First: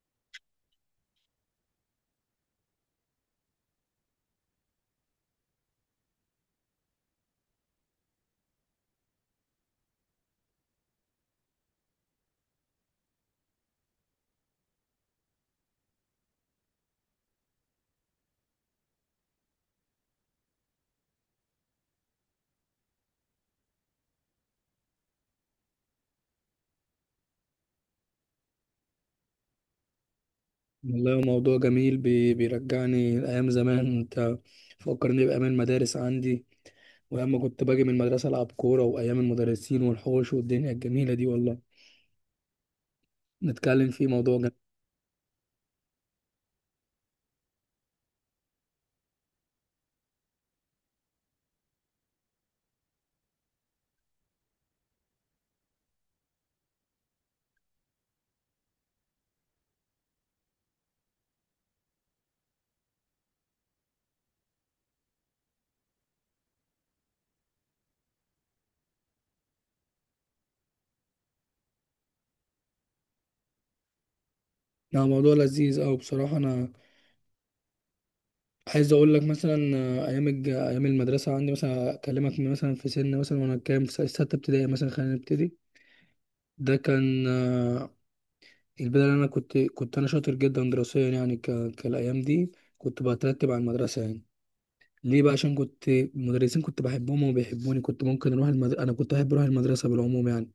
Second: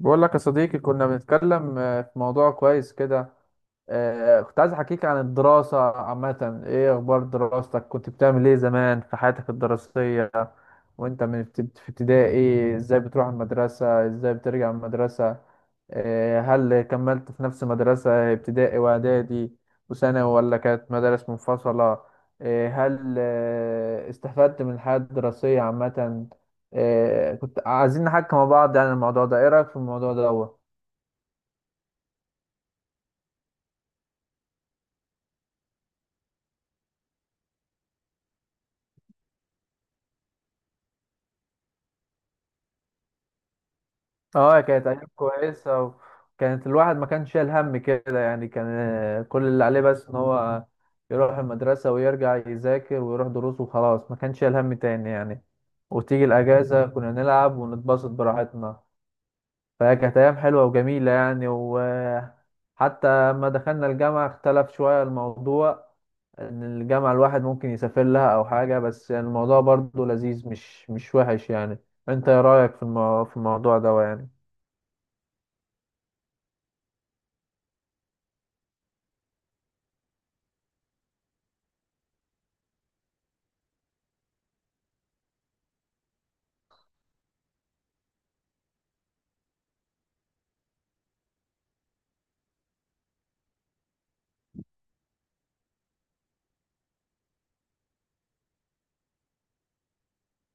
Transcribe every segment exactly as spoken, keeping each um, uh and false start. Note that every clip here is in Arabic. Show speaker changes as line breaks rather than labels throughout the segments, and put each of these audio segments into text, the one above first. بقول لك يا صديقي، كنا بنتكلم آه، في موضوع كويس كده. آه، كنت عايز احكيك عن الدراسة عامة. ايه اخبار دراستك؟ كنت بتعمل ايه زمان في حياتك الدراسية؟ وانت من ابت- في ابتدائي ازاي بتروح المدرسة؟ ازاي بترجع من المدرسة؟ آه، هل كملت في نفس مدرسة ابتدائي واعدادي وثانوي، ولا كانت مدارس منفصلة؟ آه، هل آه، استفدت من الحياة الدراسية عامة؟ آه، كنت عايزين نحكي مع بعض يعني الموضوع ده. ايه رأيك في الموضوع ده هو؟
والله هو موضوع جميل بي- بيرجعني لأيام زمان. أنت فكرني بأيام المدارس عندي، وأيام ما كنت باجي من المدرسة ألعب كورة، وأيام المدرسين والحوش والدنيا الجميلة دي. والله نتكلم فيه، موضوع جميل.
اه، كانت ايام كويسة، وكانت الواحد ما كانش شايل هم كده يعني. كان آه، كل اللي عليه بس ان هو يروح المدرسة ويرجع يذاكر ويروح دروس وخلاص، ما كانش شايل هم تاني يعني. وتيجي الأجازة كنا نلعب ونتبسط براحتنا. فكانت أيام حلوة وجميلة يعني. وحتى لما دخلنا الجامعة اختلف شوية الموضوع، إن الجامعة الواحد ممكن يسافر لها أو حاجة، بس يعني الموضوع برضه لذيذ، مش مش وحش يعني. أنت إيه رأيك في المو... في الموضوع ده يعني؟
يعني موضوع لذيذ أوي بصراحة. أنا عايز أقول لك مثلا، آه، أيام الج... أيام المدرسة عندي، مثلا أكلمك من مثلا في سن مثلا، وأنا كام في س- ستة ابتدائي مثلا. خلينا نبتدي. ده كان آه، البداية. اللي أنا كنت كنت أنا شاطر جدا دراسيا، يعني ك... كالأيام دي كنت بترتب على المدرسة يعني. ليه بقى؟ عشان كنت المدرسين كنت بحبهم وبيحبوني. كنت ممكن اروح المد... انا كنت بحب اروح المدرسه بالعموم يعني.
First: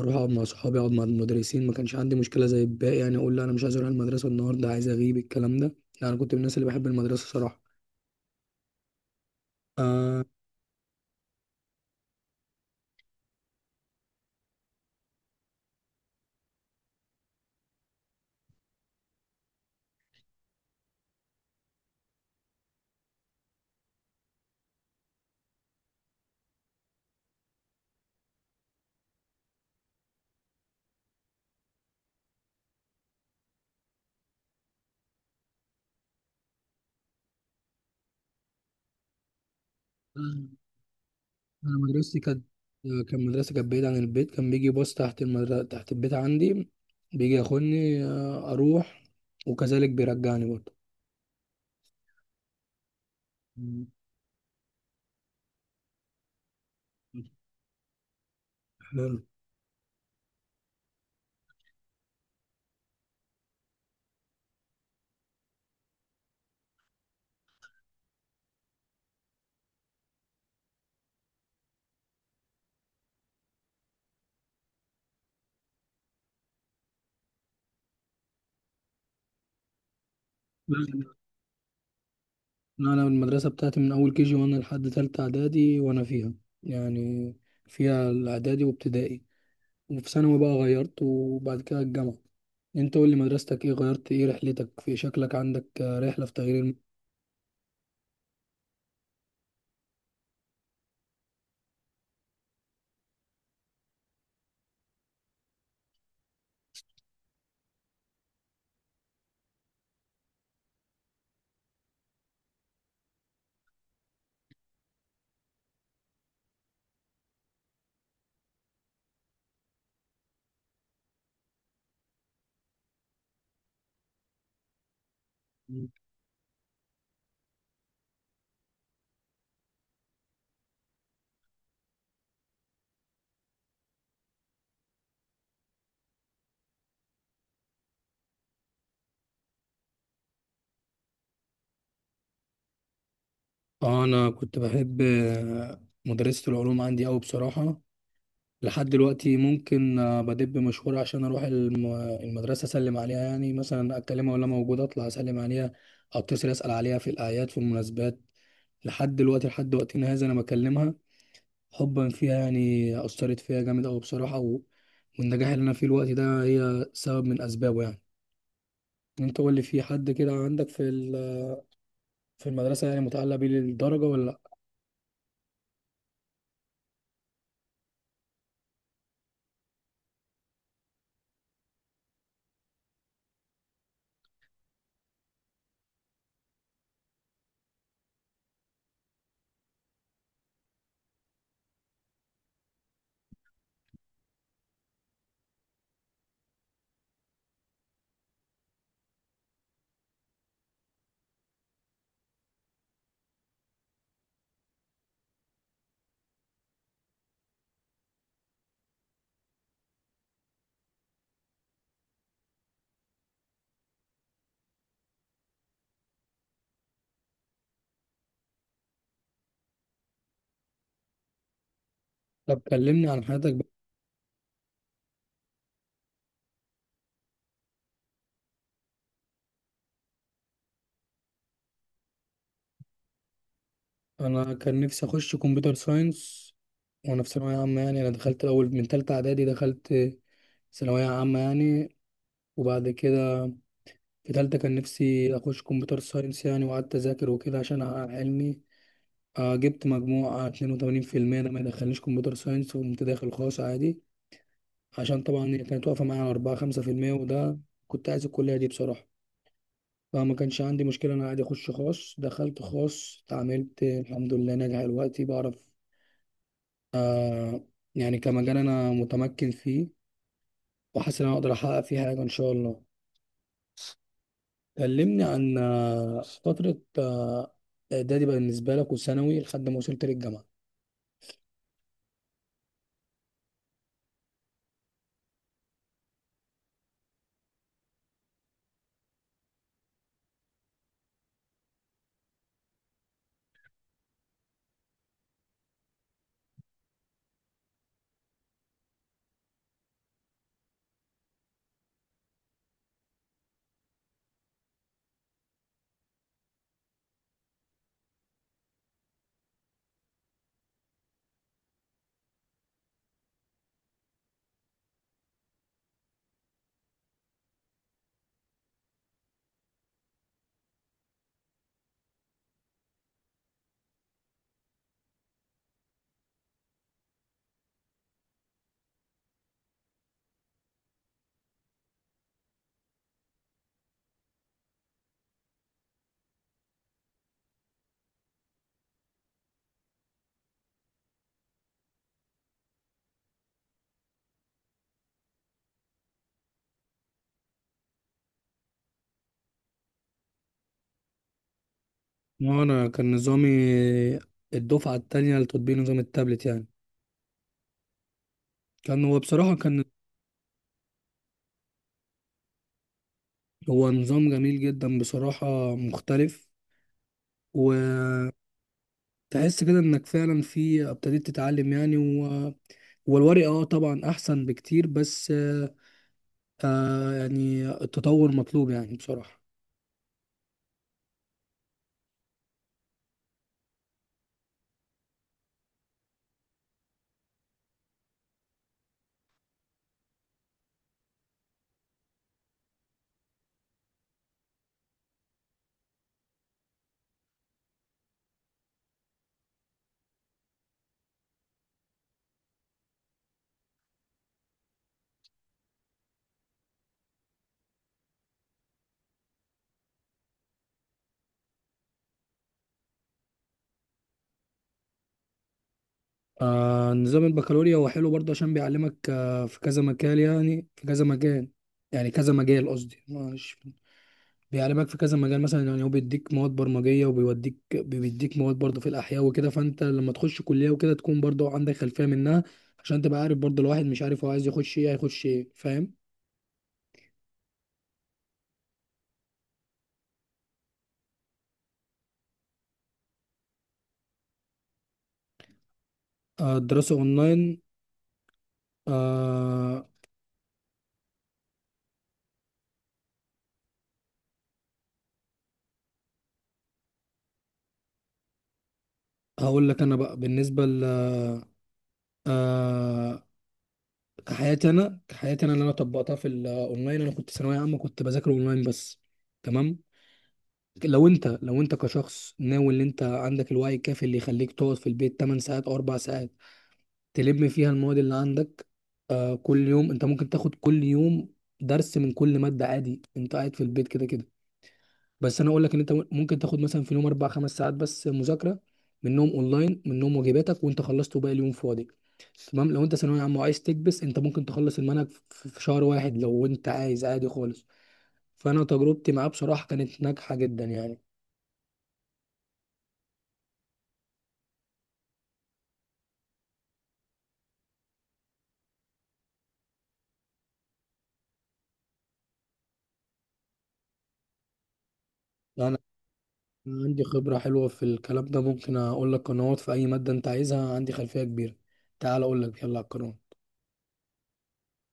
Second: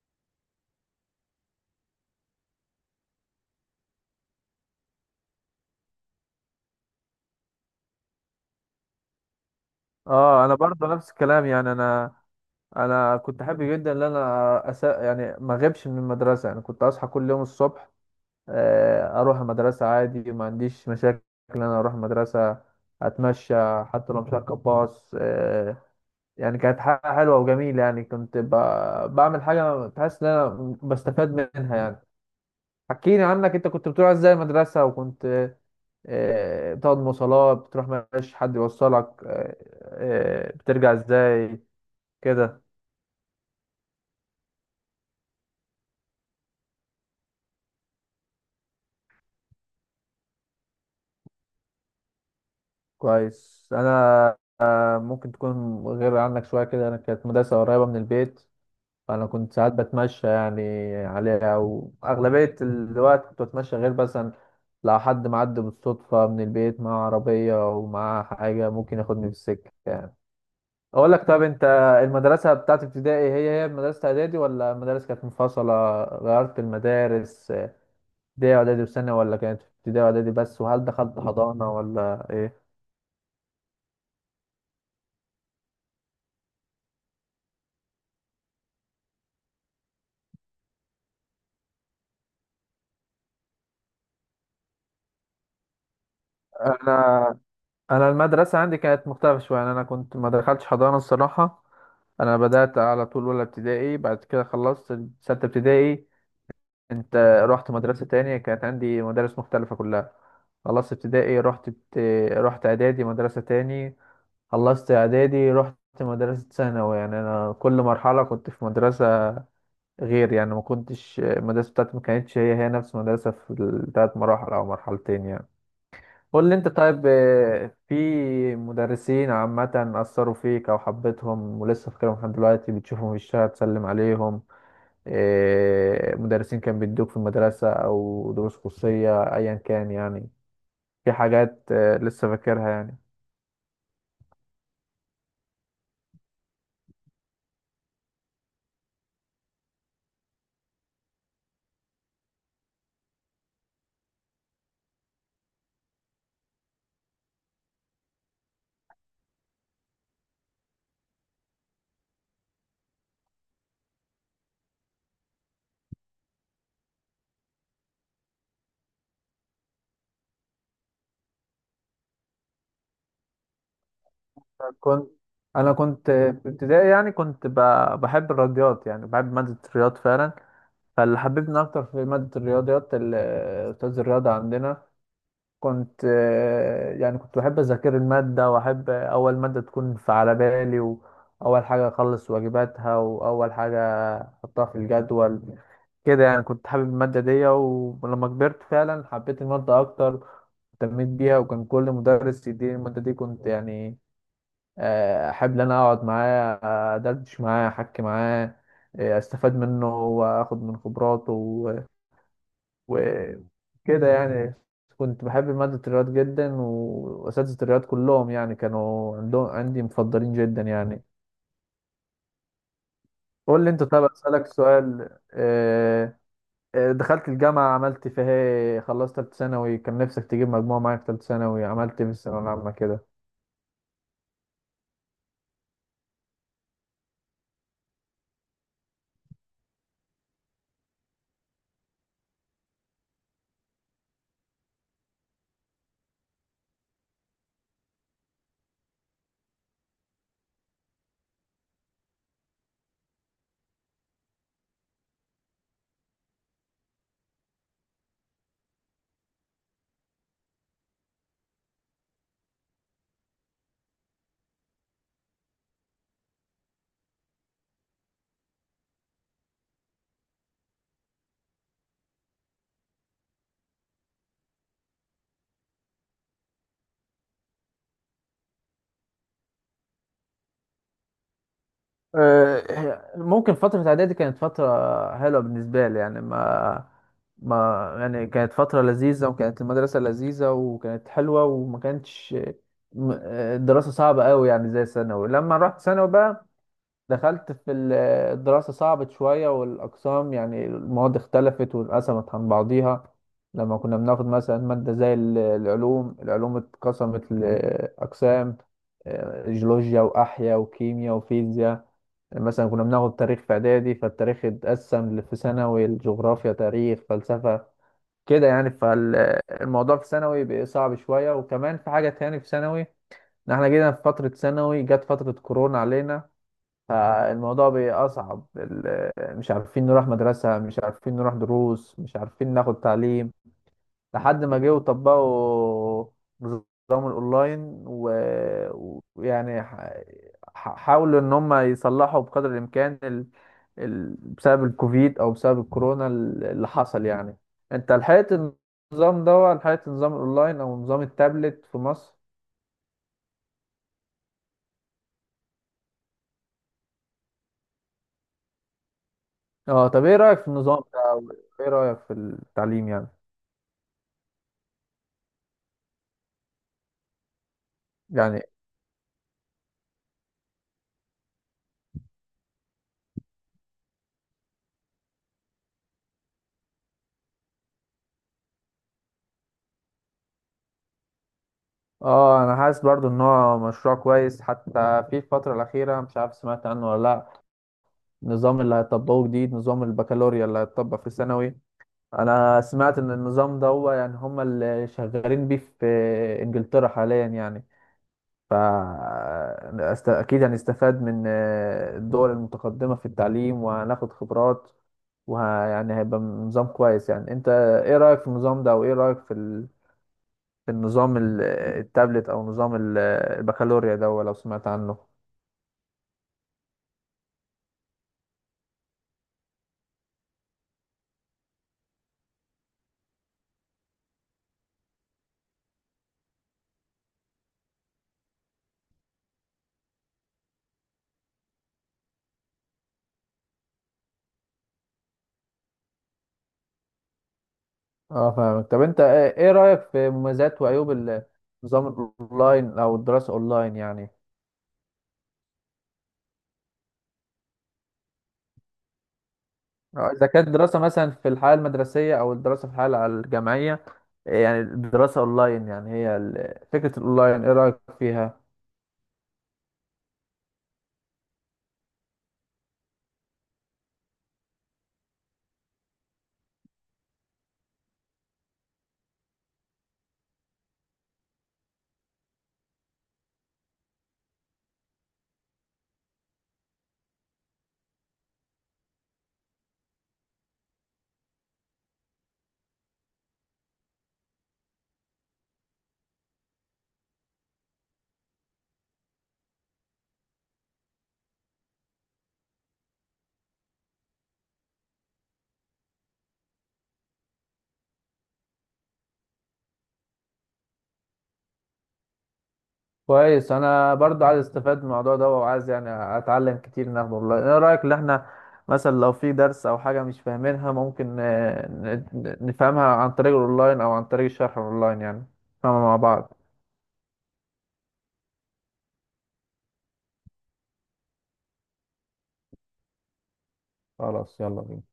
اروح اقعد مع صحابي، اقعد مع المدرسين. ما كانش عندي مشكله زي الباقي يعني، اقول لا انا مش عايز اروح المدرسه النهارده، عايز اغيب، الكلام ده. لا، انا كنت من الناس اللي بحب المدرسه صراحه. آه...
اه، انا برضه نفس الكلام يعني. انا انا كنت حابب جدا ان انا أس... يعني ما اغيبش من المدرسه يعني. كنت اصحى كل يوم الصبح، آه، اروح المدرسه عادي، ما عنديش مشاكل ان انا اروح المدرسه. اتمشى حتى لو مش هركب باص آه، يعني كانت حاجة حلوة وجميلة يعني. كنت ب... بعمل حاجة بحس إن أنا بستفاد منها يعني. حكيني عنك أنت. كنت بتروح إزاي المدرسة؟ وكنت آه، بتقعد مواصلات؟ بتروح مفيش حد يوصلك آه،
انا
آه، بترجع إزاي
مدرستي كانت،
كده؟
كان مدرسه كانت بعيده عن البيت. كان بيجي باص تحت المدرسه، تحت البيت عندي، بيجي ياخدني، آه، اروح، وكذلك بيرجعني برضه.
كويس.
مم.
أنا آه، ممكن تكون غير عنك شوية كده. أنا كانت مدرسة قريبة من البيت،
حلو.
فأنا كنت ساعات بتمشى يعني عليها، وأغلبية الوقت كنت بتمشى، غير مثلا لو حد معدي بالصدفة من البيت معاه عربية ومعاه حاجة ممكن ياخدني في السكة يعني. أقول لك، طب أنت المدرسة بتاعت ابتدائي هي هي مدرسة إعدادي، ولا المدارس كانت منفصلة؟ غيرت المدارس؟ ابتدائي وإعدادي وسنة، ولا كانت ابتدائي وإعدادي بس؟ وهل دخلت حضانة ولا إيه؟
انا المدرسه بتاعتي من اول كيجي وانا لحد تالتة اعدادي وانا فيها يعني. فيها الاعدادي وابتدائي، وفي ثانوي بقى غيرت، وبعد كده الجامعه. انت قول لي مدرستك ايه؟ غيرت ايه؟ رحلتك في شكلك، عندك رحله في تغيير؟
انا انا المدرسه عندي كانت مختلفه شويه يعني. انا كنت ما دخلتش حضانه الصراحه. انا بدات على طول اولى ابتدائي، بعد كده خلصت سته ابتدائي. انت رحت مدرسه تانية، كانت عندي مدارس مختلفه كلها. خلصت ابتدائي رحت بت... رحت اعدادي مدرسه تاني. خلصت اعدادي رحت مدرسه ثانوي يعني. انا كل مرحله كنت في مدرسه غير يعني، ما كنتش المدرسه بتاعتي ما كانتش هي هي نفس المدرسه في الثلاث مراحل او مرحلتين يعني.
الم...
قول لي انت طيب، آه، في مدرسين عامة أثروا فيك أو حبيتهم ولسه فاكرهم لحد دلوقتي، بتشوفهم في الشارع تسلم عليهم؟ آه، مدرسين كان بيدوك في المدرسة أو دروس خصوصية أيا كان يعني. في حاجات آه، لسه فاكرها يعني؟
اه انا كنت بحب آه، مدرسه العلوم عندي قوي بصراحه. لحد دلوقتي ممكن آه، بدب مشوار عشان اروح الم- المدرسه اسلم عليها يعني. مثلا اكلمها، ولا موجوده اطلع اسلم عليها، اتصل اسال عليها في الاعياد في المناسبات. لحد دلوقتي، لحد وقتنا هذا انا بكلمها حبا فيها يعني. اثرت فيها جامد قوي بصراحه، و... والنجاح اللي انا فيه الوقت ده، هي سبب من اسبابه يعني. انت قول لي، في حد كده عندك في ال... في المدرسه يعني متعلق بيه للدرجه ولا لا؟
كنت أنا كنت آه، في ابتدائي يعني كنت ب- بحب الرياضيات يعني، بحب مادة الرياض فعلا. فاللي حببني أكتر في مادة الرياضيات ال- آه، أستاذ الرياضة عندنا. كنت آه، يعني كنت بحب أذاكر المادة، وأحب أول مادة تكون في على بالي، وأول حاجة أخلص واجباتها، وأول حاجة أحطها في الجدول كده يعني. كنت حابب المادة دي. ولما كبرت فعلا حبيت المادة أكتر، اهتميت بيها. وكان كل مدرس يديني المادة دي كنت يعني آه، أحب إن أنا أقعد معاه، أدردش معاه أحكي معاه، آه، أستفاد منه وأخد من خبراته وكده يعني. كنت بحب مادة الرياض جدا، وأساتذة الرياض كلهم يعني كانوا عندهم عندي مفضلين جدا يعني.
طب كلمني عن حياتك.
قول لي أنت. طب أسألك سؤال آه، آه، دخلت الجامعة عملت فيها إيه؟ خلصت تالتة ثانوي كان نفسك تجيب مجموعة معاك في تالتة ثانوي؟ عملت إيه في الثانوية العامة كده؟
انا كان نفسي اخش كمبيوتر ساينس. وانا في ثانويه عامه، يعني انا دخلت الاول من ثالثه اعدادي، دخلت ثانويه عامه يعني. وبعد كده في ثالثه كان نفسي اخش كمبيوتر ساينس يعني. وقعدت اذاكر وكده عشان احقق علمي. آه، جبت مجموع اتنين وتمانين في المية، ده ما يدخلنيش كمبيوتر ساينس. وقمت داخل خاص عادي، عشان طبعا هي كانت واقفه معايا على اربعة خمسة في المية. وده، كنت عايز الكليه دي بصراحه، فما كانش عندي مشكله. انا عادي اخش خاص. دخلت خاص، اتعاملت، الحمد لله ناجح دلوقتي، بعرف آه، يعني كمجال أنا متمكن فيه، وحاسس إن أنا أقدر أحقق فيه حاجة إن شاء الله. كلمني عن آه، فترة آه، إعدادي بالنسبة لك وثانوي لحد ما وصلت للجامعة.
آه، هي- ممكن فترة إعدادي كانت فترة حلوة بالنسبة لي يعني. ما ما يعني كانت فترة لذيذة، وكانت المدرسة لذيذة وكانت حلوة، وما كانتش م- آه، الدراسة صعبة قوي يعني، زي ثانوي. لما رحت ثانوي بقى دخلت في ال- الدراسة صعبت شوية، والأقسام يعني المواد اختلفت وانقسمت عن بعضيها. لما كنا بناخد مثلا مادة زي ال- العلوم العلوم اتقسمت لأقسام، آه، جيولوجيا وأحياء وكيمياء وفيزياء. مثلا كنا بناخد تاريخ في اعدادي، فالتاريخ اتقسم ل- في ثانوي الجغرافيا تاريخ فلسفة كده يعني. فالموضوع في ثانوي بقى صعب شوية. وكمان في حاجة تاني في ثانوي، ان احنا جينا في فترة ثانوي جت فترة كورونا علينا. فالموضوع بقى أصعب ال- مش عارفين نروح مدرسة، مش عارفين نروح دروس، مش عارفين ناخد تعليم، لحد ما جه وطبقوا نظام الاونلاين. و- ويعني ح- ح- حاولوا ان هم يصلحوا بقدر الامكان ال... ال... بسبب الكوفيد او بسبب الكورونا ال- اللي حصل يعني. انت لحقت النظام ده، ولا لحقت نظام الاونلاين او نظام التابلت في مصر؟
وأنا كان نظامي الدفعة التانية لتطبيق نظام التابلت يعني. كان هو بصراحة كان
اه. طب ايه رأيك في النظام ده؟ ايه رأيك في التعليم يعني
هو نظام جميل جدا بصراحة، مختلف.
يعني
وتحس كده إنك فعلا في ابتديت تتعلم يعني. و والورق اه طبعا احسن بكتير، بس فيعني التطور مطلوب يعني بصراحة.
اه، انا حاسس برضو ان هو مشروع كويس. حتى في الفترة الأخيرة مش عارف سمعت عنه ولا لا، النظام اللي هيطبقوه جديد، نظام البكالوريا اللي هيطبق في الثانوي. انا سمعت ان النظام ده هو يعني هم اللي شغالين بيه في انجلترا حاليا يعني. ف است- اكيد هنستفاد من الدول المتقدمة في التعليم وهناخد خبرات، ويعني هيبقى نظام كويس يعني. انت ايه رأيك في النظام ده؟ وايه رأيك في ال- في النظام ال- التابلت او نظام ال- البكالوريا ده لو سمعت عنه؟
آه، نظام البكالوريا هو حلو برضه، عشان بيعلمك آه، في كذا مجال، يعني في كذا مجال يعني كذا مجال قصدي. مش بيعلمك في كذا مجال مثلا، يعني هو بيديك مواد برمجية، وبيوديك بيديك مواد برضه في الأحياء وكده. فأنت لما تخش كلية وكده تكون برضه عندك خلفية منها، عشان تبقى عارف برضه. الواحد مش عارف هو عايز يخش إيه، هيخش إيه، فاهم؟
اه فاهمك. طب انت ايه إيه رأيك في مميزات وعيوب النظام الاونلاين او الدراسة اونلاين يعني؟
آه، الدراسة أونلاين، آه،
آه، اذا كانت دراسة مثلا في الحياة المدرسية او الدراسة في الحياة الجامعية، إيه يعني الدراسة اونلاين؟ يعني هي ال- فكرة الاونلاين ايه رأيك فيها؟
هقول لك أنا بقى. بالنسبة ل آه، كحياتي انا، كحياتي انا اللي انا طبقتها في الاونلاين، انا كنت ثانويه عامه كنت بذاكر اونلاين بس. تمام. لو انت لو انت كشخص ناوي، ان انت عندك الوعي الكافي اللي يخليك تقعد في البيت 8 ساعات او 4 ساعات تلم فيها المواد اللي عندك آه، كل يوم انت ممكن تاخد كل يوم درس من كل ماده عادي، انت قاعد في البيت كده كده. بس انا اقول لك ان انت ممكن تاخد مثلا في اليوم اربع خمس ساعات بس مذاكره، منهم اونلاين منهم واجباتك وانت خلصت، وباقي اليوم فاضي. تمام. لو انت ثانويه عامه وعايز تكبس، انت ممكن تخلص المنهج في في شهر واحد لو انت عايز عادي خالص. فانا تجربتي معاه بصراحه كانت ناجحه جدا يعني.
كويس. انا برضو عايز استفاد من الموضوع ده، وعايز يعني اتعلم كتير ان اخده اونلاين. ايه رأيك ان احنا مثلا لو في درس او حاجة مش فاهمينها، ممكن آه، ن- ن- نفهمها عن طريق الاونلاين او عن طريق الشرح الاونلاين يعني،
انا
نفهمها مع بعض.
عندي خبره حلوه في الكلام ده، ممكن اقول لك قنوات في اي ماده انت عايزها، عندي خلفيه كبيره. تعال اقول لك، يلا على القنوات.
خلاص، يلا بينا.